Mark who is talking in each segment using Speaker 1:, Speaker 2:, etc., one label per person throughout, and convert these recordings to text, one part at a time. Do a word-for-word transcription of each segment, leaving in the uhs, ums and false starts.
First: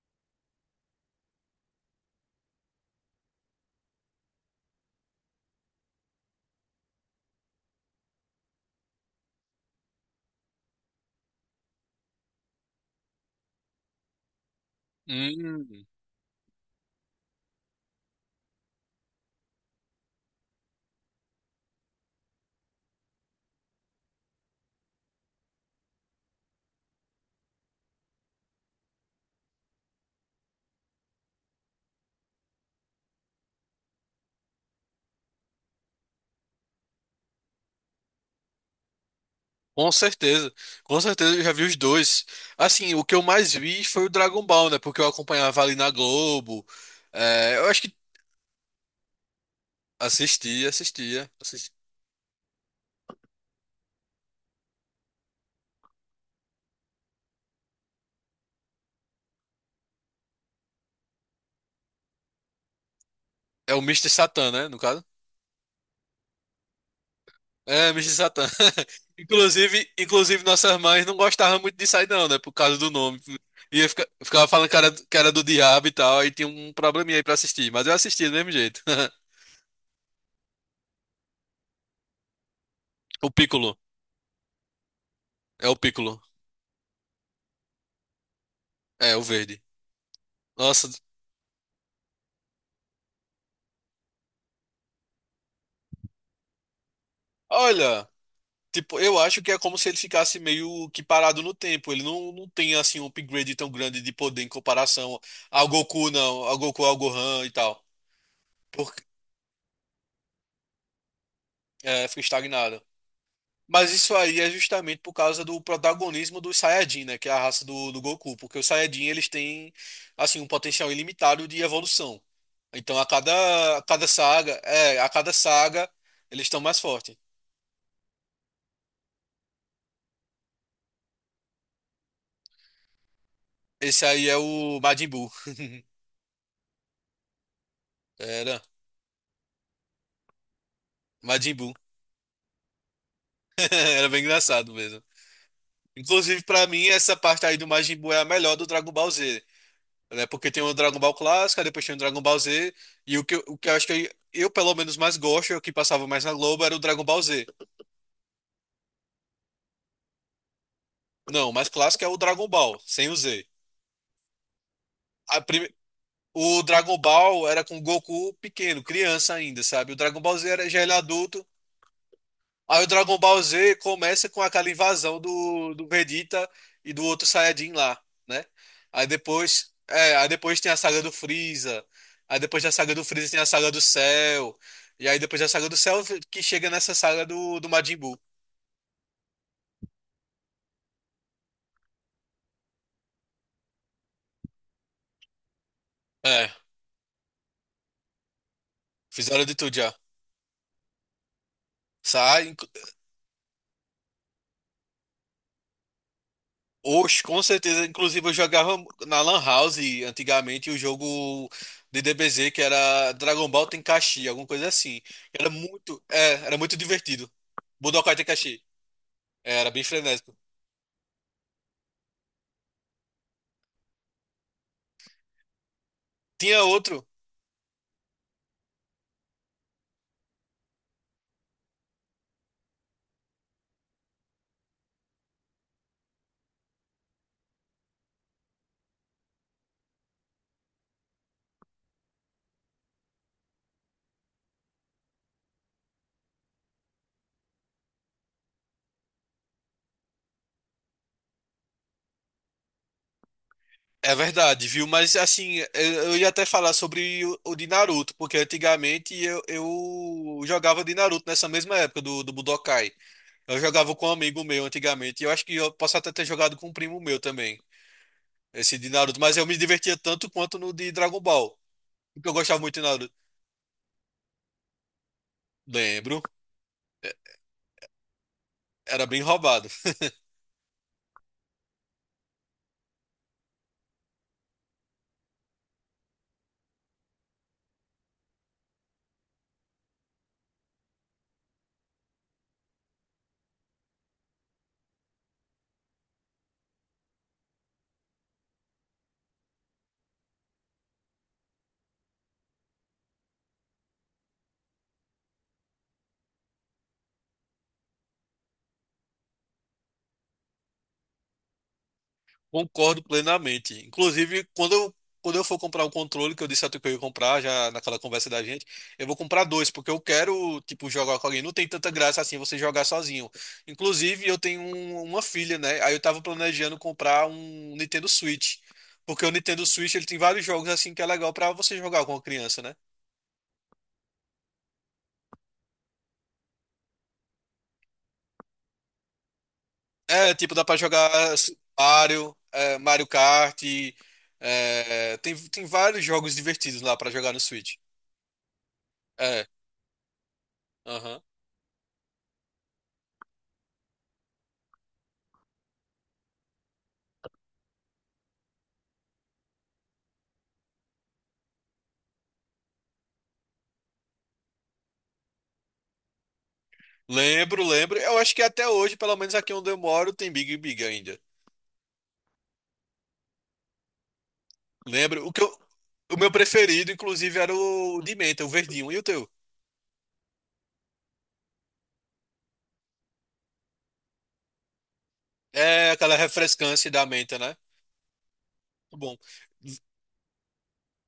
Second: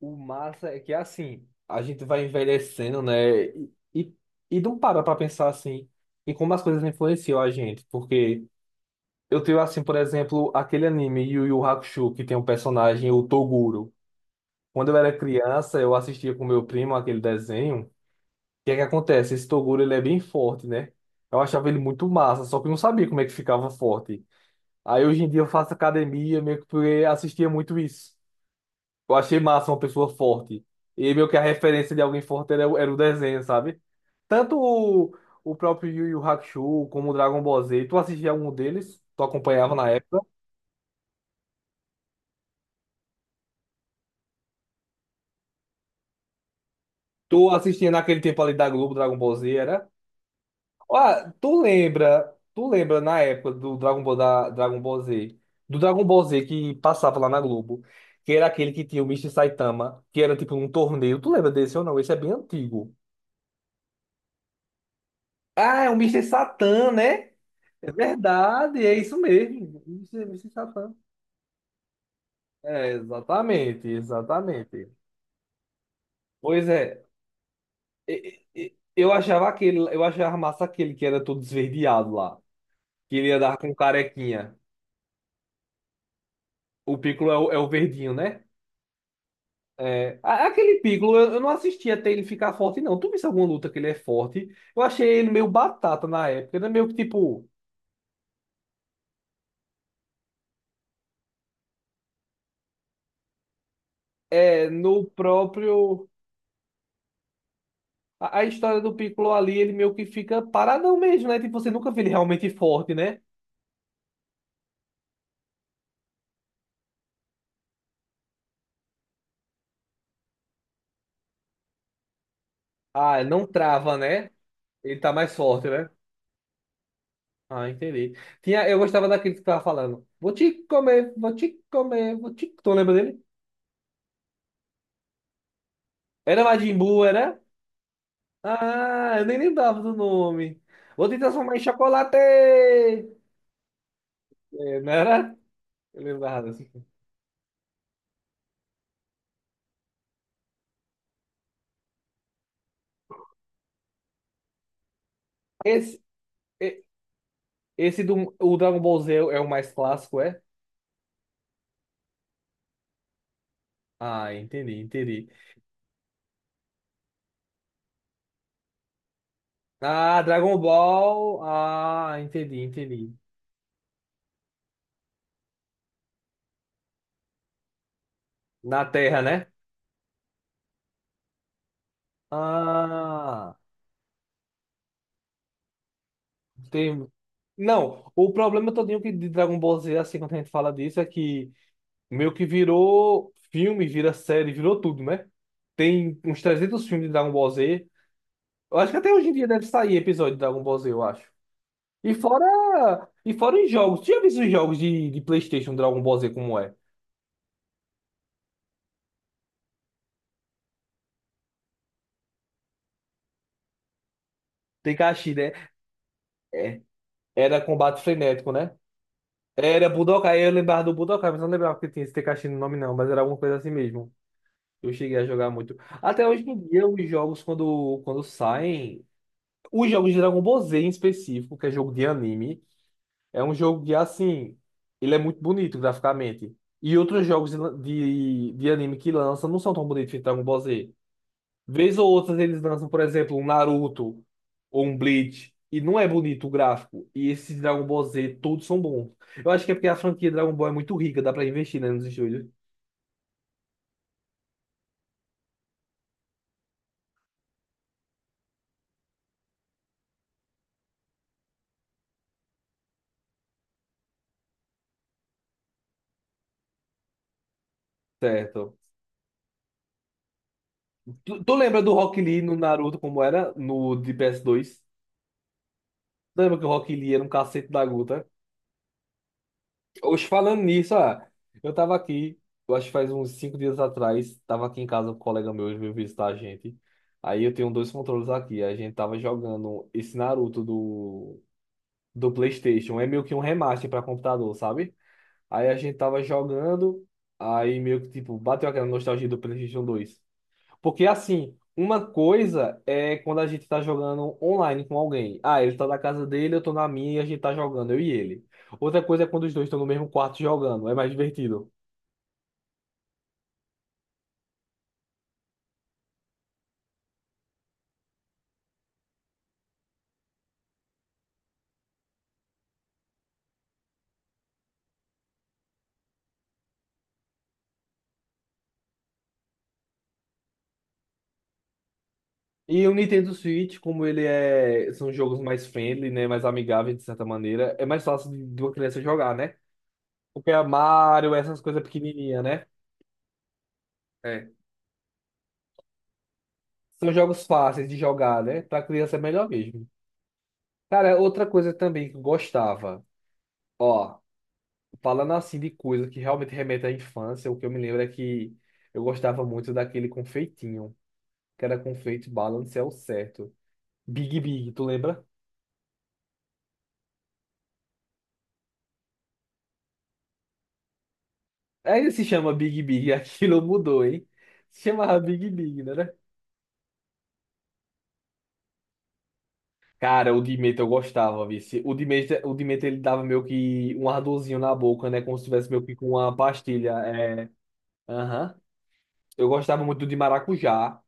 Speaker 1: O massa é que assim, a gente vai envelhecendo, né? E, e, e não para pra pensar assim em como as coisas influenciam a gente. Porque eu tenho assim, por exemplo, aquele anime Yu Yu Hakusho, que tem um personagem, o Toguro. Quando eu era
Speaker 2: Hum,
Speaker 1: criança, eu assistia com meu primo aquele desenho. O que é que acontece? Esse Toguro, ele é bem forte, né? Eu achava ele muito massa, só que eu não sabia como é que ficava forte. Aí hoje em dia eu faço academia, meio que porque assistia muito isso. Eu achei massa uma pessoa forte. E meio que a referência de alguém forte era, o- era o desenho, sabe? Tanto o, o próprio Yu Yu Hakusho como o Dragon Ball Z. Tu assistia algum deles? Tu acompanhava na
Speaker 2: com
Speaker 1: época?
Speaker 2: certeza, com certeza eu já vi os dois. Assim, o que eu mais vi foi o Dragon Ball, né? Porque eu acompanhava ali na Globo.
Speaker 1: Tu
Speaker 2: É, eu acho
Speaker 1: assistia
Speaker 2: que
Speaker 1: naquele tempo ali da Globo, Dragon Ball Z, era?
Speaker 2: assistia, assistia,
Speaker 1: Ah, tu
Speaker 2: assistia.
Speaker 1: lembra, tu lembra na época do Dragon Ball, da, Dragon Ball Z, do Dragon Ball Z que passava lá na Globo, que era aquele que tinha o Mister Saitama, que era tipo um torneio. Tu lembra desse ou não? Esse é bem antigo.
Speaker 2: É o Mister Satan, né? No caso.
Speaker 1: Ah, é o Mister Satan, né? É
Speaker 2: É, Mister Satan.
Speaker 1: verdade, é isso mesmo.
Speaker 2: Inclusive,
Speaker 1: Você,
Speaker 2: inclusive
Speaker 1: você está
Speaker 2: nossas
Speaker 1: falando.
Speaker 2: mães não gostavam muito disso aí, não, né? Por causa do
Speaker 1: É,
Speaker 2: nome. E
Speaker 1: exatamente,
Speaker 2: eu fica- ficava falando que
Speaker 1: exatamente.
Speaker 2: era, que era do diabo e tal, aí tinha
Speaker 1: Pois
Speaker 2: um
Speaker 1: é,
Speaker 2: probleminha aí pra assistir. Mas eu assistia do
Speaker 1: e-
Speaker 2: mesmo
Speaker 1: e-
Speaker 2: jeito.
Speaker 1: eu achava aquele, eu achava massa aquele que era todo esverdeado lá, que ele
Speaker 2: O
Speaker 1: ia dar
Speaker 2: Piccolo.
Speaker 1: com carequinha.
Speaker 2: É o Piccolo.
Speaker 1: O Piccolo é o, é o verdinho, né?
Speaker 2: É, o verde.
Speaker 1: É, a- aquele
Speaker 2: Nossa,
Speaker 1: Piccolo, eu, eu não assisti até ele ficar forte, não. Tu viste alguma luta que ele é forte? Eu achei ele meio batata na época, ele é meio que tipo,
Speaker 2: olha. Tipo, eu acho que é como se ele ficasse meio que parado no tempo. Ele não, não tem assim um upgrade tão grande de poder em
Speaker 1: é, no
Speaker 2: comparação ao
Speaker 1: próprio.
Speaker 2: Goku, não, ao Goku, ao Gohan e tal.
Speaker 1: A, a história do
Speaker 2: Porque
Speaker 1: Piccolo ali, ele meio que fica paradão mesmo, né? Tipo, você nunca vê
Speaker 2: é,
Speaker 1: ele
Speaker 2: fica
Speaker 1: realmente
Speaker 2: estagnado.
Speaker 1: forte, né?
Speaker 2: Mas isso aí é justamente por causa do protagonismo dos Saiyajin, né, que é a raça do, do Goku, porque os Saiyajin eles têm assim um potencial ilimitado de evolução. Então a
Speaker 1: Ah, não
Speaker 2: cada a
Speaker 1: trava,
Speaker 2: cada
Speaker 1: né?
Speaker 2: saga,
Speaker 1: Ele
Speaker 2: é, a
Speaker 1: tá
Speaker 2: cada
Speaker 1: mais forte, né?
Speaker 2: saga eles estão mais fortes.
Speaker 1: Ah, entendi. Tinha, eu gostava daquele que tava falando. Vou te comer, vou te comer, vou te... Tu lembra dele?
Speaker 2: Esse aí é o Majin Buu.
Speaker 1: Era Majin Buu, era?
Speaker 2: Era
Speaker 1: Ah, eu nem lembrava do nome. Vou te transformar
Speaker 2: Majin
Speaker 1: em
Speaker 2: Buu.
Speaker 1: chocolate!
Speaker 2: Era bem engraçado
Speaker 1: É, não
Speaker 2: mesmo.
Speaker 1: era? Eu
Speaker 2: Inclusive,
Speaker 1: lembrava
Speaker 2: pra
Speaker 1: assim.
Speaker 2: mim, essa parte aí do Majin Buu é a melhor do Dragon Ball Z, né? Porque tem o Dragon Ball clássico, aí depois tem o Dragon Ball Z, e o que, eu- o que eu acho que eu, eu, pelo menos, mais gosto, é o que
Speaker 1: Esse,
Speaker 2: passava mais na Globo, era o
Speaker 1: e-
Speaker 2: Dragon Ball Z.
Speaker 1: esse do o Dragon Ball Z é o mais clássico, é?
Speaker 2: Não, o mais clássico é o Dragon Ball, sem o Z.
Speaker 1: Ah, entendi, entendi.
Speaker 2: A prime- O Dragon Ball era com o Goku pequeno, criança ainda, sabe? O Dragon
Speaker 1: Ah,
Speaker 2: Ball Z
Speaker 1: Dragon
Speaker 2: era, já ele
Speaker 1: Ball.
Speaker 2: adulto.
Speaker 1: Ah, entendi,
Speaker 2: Aí o
Speaker 1: entendi.
Speaker 2: Dragon Ball Z começa com aquela invasão do, do Vegeta e do outro Saiyajin lá, né?
Speaker 1: Na
Speaker 2: Aí
Speaker 1: Terra, né?
Speaker 2: depois, é, aí depois tem a saga do Freeza. Aí depois da saga do Freeza tem a
Speaker 1: Ah.
Speaker 2: saga do Cell. E aí depois da saga do Cell que chega nessa
Speaker 1: Tem...
Speaker 2: saga do, do Majin
Speaker 1: Não,
Speaker 2: Buu.
Speaker 1: o problema todinho que de Dragon Ball Z, assim, quando a gente fala disso, é que meio que virou filme, vira série, virou tudo, né? Tem uns
Speaker 2: É,
Speaker 1: trezentos filmes de Dragon Ball Z. Eu acho que até hoje em
Speaker 2: fizeram
Speaker 1: dia
Speaker 2: de
Speaker 1: deve
Speaker 2: tudo já.
Speaker 1: sair episódio de Dragon Ball Z, eu acho. E
Speaker 2: Sai.
Speaker 1: fora, e fora os jogos. Tu já viu os jogos de, de PlayStation Dragon Ball Z como é?
Speaker 2: Oxe, com certeza. Inclusive, eu jogava na Lan House antigamente o jogo de D B Z que era Dragon Ball Tenkaichi, alguma coisa
Speaker 1: Tem
Speaker 2: assim.
Speaker 1: Kashi,
Speaker 2: Era
Speaker 1: né?
Speaker 2: muito, é, era muito
Speaker 1: É.
Speaker 2: divertido.
Speaker 1: Era combate
Speaker 2: Budokai
Speaker 1: frenético,
Speaker 2: Tenkaichi.
Speaker 1: né?
Speaker 2: É, era bem
Speaker 1: Era
Speaker 2: frenético.
Speaker 1: Budokai, eu lembrava do Budokai, mas não lembrava que tinha esse Tekashi no nome, não, mas era alguma coisa assim mesmo. Eu cheguei a jogar muito. Até hoje em
Speaker 2: Tinha
Speaker 1: dia,
Speaker 2: outro,
Speaker 1: os jogos, quando, quando saem, os jogos de Dragon Ball Z em específico, que é jogo de anime, é um jogo que, assim, ele é muito bonito graficamente. E outros jogos de, de, de anime que lançam não são tão bonitos que Dragon Ball Z. Vez ou outra, eles lançam, por exemplo, um Naruto ou um Bleach, e não é bonito o gráfico. E esses Dragon Ball Z, todos são bons. Eu acho que é porque a franquia Dragon Ball é muito rica, dá pra investir, né, nos estúdios.
Speaker 2: é verdade, viu? Mas assim, eu, eu ia até falar sobre o, o de Naruto, porque antigamente eu, eu jogava de Naruto nessa mesma época do, do Budokai. Eu jogava com um amigo meu antigamente, e eu acho que eu posso até ter jogado com um primo meu também.
Speaker 1: Certo.
Speaker 2: Esse de Naruto, mas eu me divertia tanto quanto no de Dragon
Speaker 1: Tu, tu
Speaker 2: Ball.
Speaker 1: lembra do Rock
Speaker 2: Porque eu
Speaker 1: Lee no
Speaker 2: gostava muito de
Speaker 1: Naruto,
Speaker 2: Naruto.
Speaker 1: como era? No de P S dois?
Speaker 2: Lembro,
Speaker 1: Tu lembra que o Rock
Speaker 2: é,
Speaker 1: Lee era um cacete da Guta?
Speaker 2: era bem roubado.
Speaker 1: Hoje, falando nisso, ah, eu tava aqui, eu acho que faz uns cinco dias atrás, tava aqui em casa com um colega meu, ele veio visitar a gente. Aí eu tenho dois controles aqui, a gente tava jogando esse Naruto do, do PlayStation, é meio que um remaster pra computador, sabe? Aí a gente tava jogando, aí meio que tipo, bateu aquela nostalgia do PlayStation dois. Porque assim, uma coisa é quando a gente tá jogando online com alguém. Ah, ele tá na casa dele, eu tô na minha e a gente tá jogando, eu e ele. Outra coisa é quando os dois estão no mesmo quarto jogando, é mais divertido.
Speaker 2: Concordo plenamente. Inclusive, quando eu, quando eu for comprar um controle, que eu disse a tu que eu ia comprar já naquela conversa da gente, eu vou comprar dois, porque eu quero, tipo, jogar com alguém. Não tem tanta graça assim você jogar sozinho. Inclusive, eu tenho um- uma filha, né? Aí eu tava planejando comprar um Nintendo Switch. Porque o Nintendo Switch ele tem vários jogos assim que é legal pra você jogar com a criança, né?
Speaker 1: E o Nintendo Switch, como ele é, são jogos mais friendly, né, mais amigáveis de certa maneira, é mais fácil de de uma criança jogar, né?
Speaker 2: É,
Speaker 1: Porque
Speaker 2: tipo,
Speaker 1: é
Speaker 2: dá pra jogar
Speaker 1: Mario, essas coisas
Speaker 2: Mario,
Speaker 1: pequenininhas, né?
Speaker 2: é, Mario Kart,
Speaker 1: É.
Speaker 2: é, tem, tem vários jogos divertidos lá pra
Speaker 1: São
Speaker 2: jogar no
Speaker 1: jogos
Speaker 2: Switch.
Speaker 1: fáceis de jogar, né? Pra criança é melhor
Speaker 2: É,
Speaker 1: mesmo. Cara,
Speaker 2: aham.
Speaker 1: outra coisa também que eu gostava. Ó. Falando assim de coisa que realmente remete à infância, o que eu me lembro é que eu gostava muito daquele confeitinho, que era confeito balance é o certo. Big Big, tu lembra?
Speaker 2: Lembro, lembro. Eu acho que até hoje, pelo menos aqui onde eu moro, tem Big Big ainda.
Speaker 1: Ainda se chama Big Big, aquilo mudou, hein? Se chamava
Speaker 2: Lembro. O que
Speaker 1: Big
Speaker 2: eu-
Speaker 1: Big, não era?
Speaker 2: o meu preferido, inclusive, era o de menta, o verdinho. E o teu?
Speaker 1: Cara, o Demeter eu gostava, vice. O Demeter, o Demeter ele dava meio que um ardorzinho na boca, né? Como se tivesse meio
Speaker 2: É
Speaker 1: que com
Speaker 2: aquela
Speaker 1: uma pastilha.
Speaker 2: refrescância da menta,
Speaker 1: É...
Speaker 2: né?
Speaker 1: Aham.
Speaker 2: Muito bom.
Speaker 1: Eu gostava muito do de maracujá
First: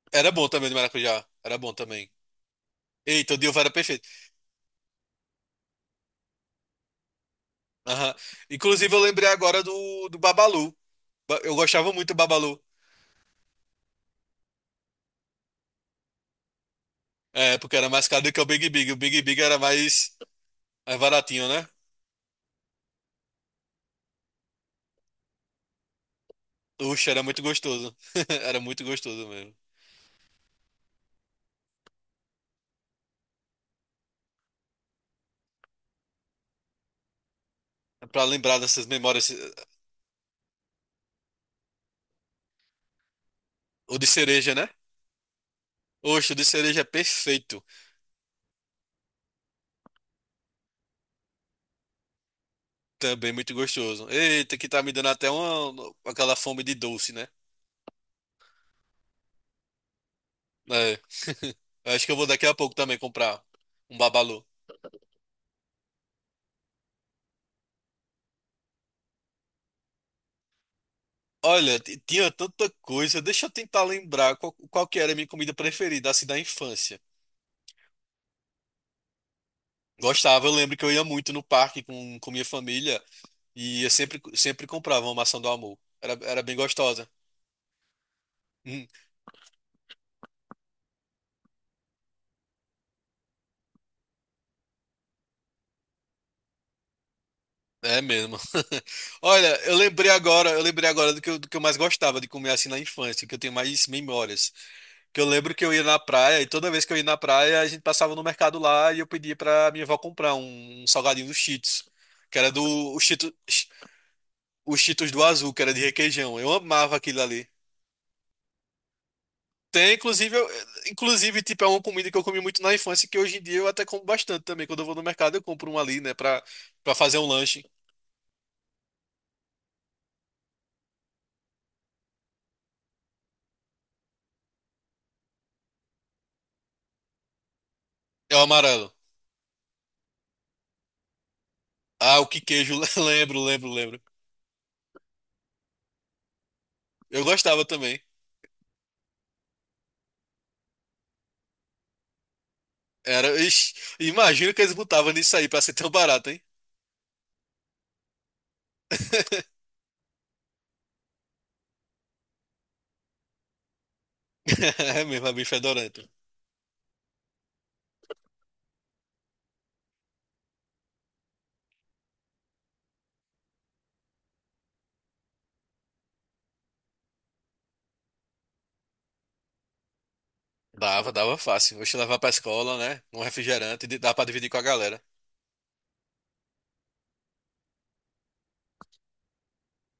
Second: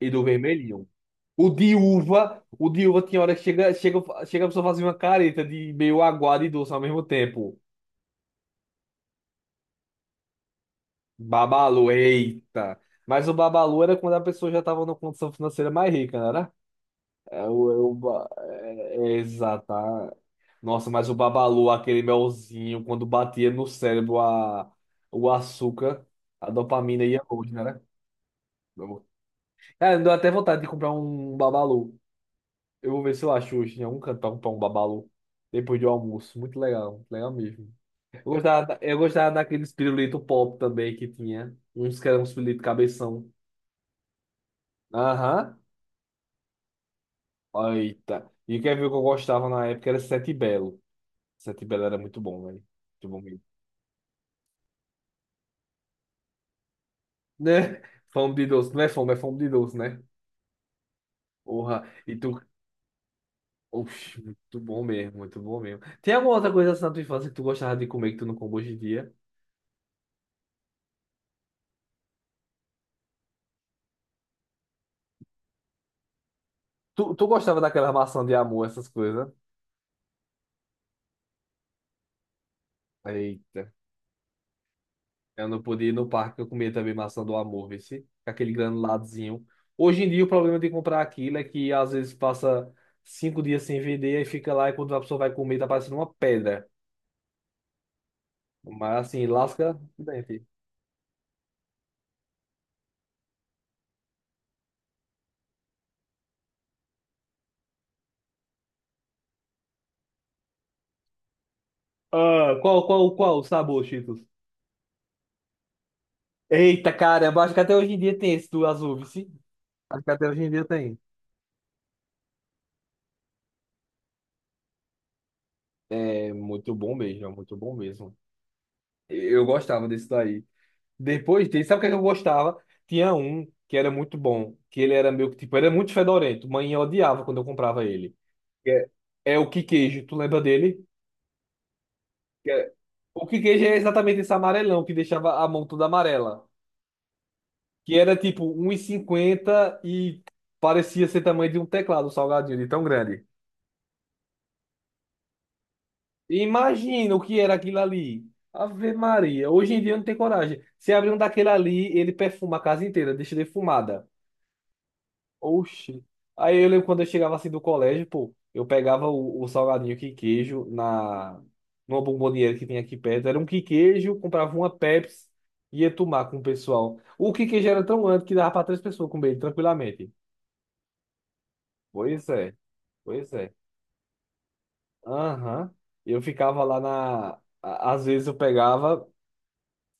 Speaker 1: e do
Speaker 2: Era bom também do
Speaker 1: vermelhinho.
Speaker 2: maracujá.
Speaker 1: O
Speaker 2: Era bom
Speaker 1: de
Speaker 2: também.
Speaker 1: uva, o de uva tinha hora
Speaker 2: Eita, o
Speaker 1: que
Speaker 2: Dilva era
Speaker 1: chega, chega,
Speaker 2: perfeito.
Speaker 1: chega a pessoa fazer uma careta de meio aguado e doce ao mesmo tempo.
Speaker 2: Aham. Inclusive, eu lembrei agora do, do Babalu. Ba- Eu
Speaker 1: Babalu,
Speaker 2: gostava muito do Babalu.
Speaker 1: eita. Mas o babalu era quando a pessoa já estava numa condição financeira mais rica, não era? É,
Speaker 2: É,
Speaker 1: o, é
Speaker 2: porque era
Speaker 1: o
Speaker 2: mais caro
Speaker 1: ba-
Speaker 2: do que o Big Big.
Speaker 1: é-
Speaker 2: O
Speaker 1: é
Speaker 2: Big Big era
Speaker 1: exato. ah.
Speaker 2: mais,
Speaker 1: Nossa,
Speaker 2: mais
Speaker 1: mas o
Speaker 2: baratinho, né?
Speaker 1: babalu, aquele melzinho, quando batia no cérebro a, o açúcar, a dopamina
Speaker 2: Uxa,
Speaker 1: ia
Speaker 2: era muito
Speaker 1: longe, né era?
Speaker 2: gostoso. Era muito gostoso mesmo.
Speaker 1: É, me deu até vontade de comprar um babalu. Eu vou ver se eu acho hoje em algum canto pra comprar um babalu. Depois do almoço. Muito legal, muito legal mesmo.
Speaker 2: É,
Speaker 1: Eu
Speaker 2: pra lembrar
Speaker 1: gostava, da-
Speaker 2: dessas
Speaker 1: eu
Speaker 2: memórias.
Speaker 1: gostava daqueles pirulitos pop também que tinha. Uns que eram uns pirulitos cabeção.
Speaker 2: O de cereja, né?
Speaker 1: Aham.
Speaker 2: Oxe, o de cereja é perfeito.
Speaker 1: Eita. E quer ver o que eu gostava na época? Era Sete Belo. Sete Belo era muito bom, velho. Muito bom
Speaker 2: Também
Speaker 1: mesmo.
Speaker 2: muito gostoso. Eita, que tá me dando até uma, aquela fome de doce, né?
Speaker 1: Né? Fome de doce. Não é fome, é fome de doce, né?
Speaker 2: É.
Speaker 1: Porra.
Speaker 2: Acho que
Speaker 1: E
Speaker 2: eu vou
Speaker 1: tu.
Speaker 2: daqui a pouco também comprar um
Speaker 1: Oxi,
Speaker 2: babalu.
Speaker 1: muito bom mesmo, muito bom mesmo. Tem alguma outra coisa assim na tua infância que tu gostava de comer que tu não come hoje em dia?
Speaker 2: Olha, t- tinha tanta coisa. Deixa eu tentar lembrar qual, qual que era a minha comida preferida, assim, da infância.
Speaker 1: Tu, tu gostava daquela maçã de amor, essas coisas?
Speaker 2: Gostava, eu lembro que eu ia muito no parque com, com minha família.
Speaker 1: Eita,
Speaker 2: E eu sempre, sempre comprava uma maçã
Speaker 1: eu
Speaker 2: do
Speaker 1: não
Speaker 2: amor.
Speaker 1: podia ir no
Speaker 2: Era,
Speaker 1: parque,
Speaker 2: era
Speaker 1: eu
Speaker 2: bem
Speaker 1: comia também
Speaker 2: gostosa.
Speaker 1: maçã do amor, vê se com aquele
Speaker 2: Hum,
Speaker 1: granuladozinho. Hoje em dia o problema de comprar aquilo é que às vezes passa cinco dias sem vender e fica lá e quando a pessoa vai comer tá parecendo uma pedra.
Speaker 2: é mesmo.
Speaker 1: Mas assim,
Speaker 2: Olha, eu
Speaker 1: lasca o
Speaker 2: lembrei
Speaker 1: dente.
Speaker 2: agora, eu lembrei agora do que eu, do que eu mais gostava de comer assim na infância, que eu tenho mais memórias. Que eu lembro que eu ia na praia e toda vez que eu ia na praia, a gente passava no mercado lá e eu pedia pra minha avó comprar um, um salgadinho do Cheetos, que era
Speaker 1: Ah,
Speaker 2: do
Speaker 1: qual,
Speaker 2: o
Speaker 1: qual,
Speaker 2: Cheetos,
Speaker 1: qual o sabor, Cheetos?
Speaker 2: o Cheetos do Azul, que era de requeijão. Eu
Speaker 1: Eita,
Speaker 2: amava aquilo
Speaker 1: caramba,
Speaker 2: ali.
Speaker 1: acho que até hoje em dia tem esse do azul, vê se.
Speaker 2: Tem,
Speaker 1: Acho que até
Speaker 2: inclusive,
Speaker 1: hoje
Speaker 2: eu-
Speaker 1: em dia tem.
Speaker 2: inclusive, tipo, é uma comida que eu comi muito na infância, que hoje em dia eu até como bastante também. Quando eu vou no mercado, eu compro um ali, né,
Speaker 1: É
Speaker 2: pra,
Speaker 1: muito bom
Speaker 2: pra fazer
Speaker 1: mesmo,
Speaker 2: um
Speaker 1: é muito
Speaker 2: lanche.
Speaker 1: bom mesmo. Eu gostava desse daí. Depois dele, sabe o que é que eu gostava? Tinha um que era muito bom, que ele era meio que, tipo, era muito fedorento. Mãe odiava quando eu comprava ele.
Speaker 2: É o
Speaker 1: Que É,
Speaker 2: amarelo.
Speaker 1: é o que queijo, tu lembra dele?
Speaker 2: Ah, o que
Speaker 1: Que é-
Speaker 2: queijo,
Speaker 1: O
Speaker 2: lembro,
Speaker 1: que queijo
Speaker 2: lembro,
Speaker 1: é
Speaker 2: lembro.
Speaker 1: exatamente esse amarelão que deixava a mão toda amarela.
Speaker 2: Eu gostava
Speaker 1: Que
Speaker 2: também.
Speaker 1: era tipo um e cinquenta e cinquenta e parecia ser tamanho de um teclado um salgadinho, de tão grande.
Speaker 2: Era, ixi, imagina que eles botavam nisso aí pra ser tão barato, hein?
Speaker 1: Imagina o que era aquilo ali. Ave Maria, hoje em dia eu não tenho coragem. Se abrir um daquele ali, ele perfuma a casa inteira, deixa defumada.
Speaker 2: É mesmo, é bem
Speaker 1: Oxi.
Speaker 2: fedorento.
Speaker 1: Aí eu lembro quando eu chegava assim do colégio, pô, eu pegava o, o salgadinho que queijo na numa bomboniere que tinha aqui perto. Era um que queijo, comprava uma Pepsi e ia tomar com o pessoal. O que queijo era tão grande que dava para três pessoas comer ele tranquilamente.
Speaker 2: Dava, dava fácil. Hoje levar
Speaker 1: Pois
Speaker 2: pra
Speaker 1: é,
Speaker 2: escola, né? Um
Speaker 1: pois é.
Speaker 2: refrigerante, e dá pra dividir com a galera.
Speaker 1: Aham. Eu ficava lá na. A- às vezes eu pegava.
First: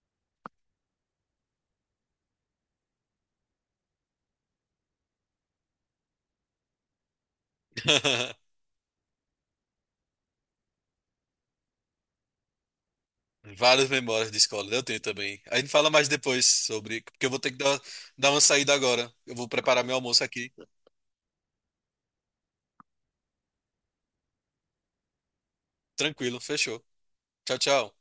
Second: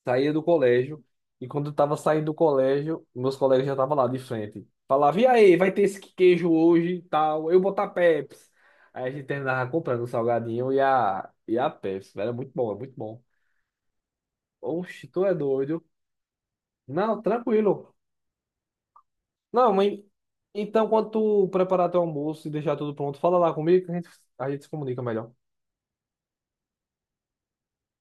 Speaker 1: Saía do colégio, e quando eu tava saindo do colégio, meus colegas já estavam lá de frente. Falava, e aí, vai ter esse queijo hoje e tal, eu botar Pepsi. Aí a gente terminava comprando o salgadinho e a, e a Pepsi, velho, é muito bom, é muito bom.
Speaker 2: Várias memórias de escola, eu tenho
Speaker 1: Oxe, tu é
Speaker 2: também. A gente
Speaker 1: doido?
Speaker 2: fala mais depois sobre,
Speaker 1: Não,
Speaker 2: porque eu vou ter que dar,
Speaker 1: tranquilo.
Speaker 2: dar uma saída agora. Eu vou
Speaker 1: Não,
Speaker 2: preparar meu
Speaker 1: mãe,
Speaker 2: almoço aqui.
Speaker 1: então quando tu preparar teu almoço e deixar tudo pronto, fala lá comigo que a gente, a gente se comunica melhor.
Speaker 2: Tranquilo, fechou. Tchau, tchau.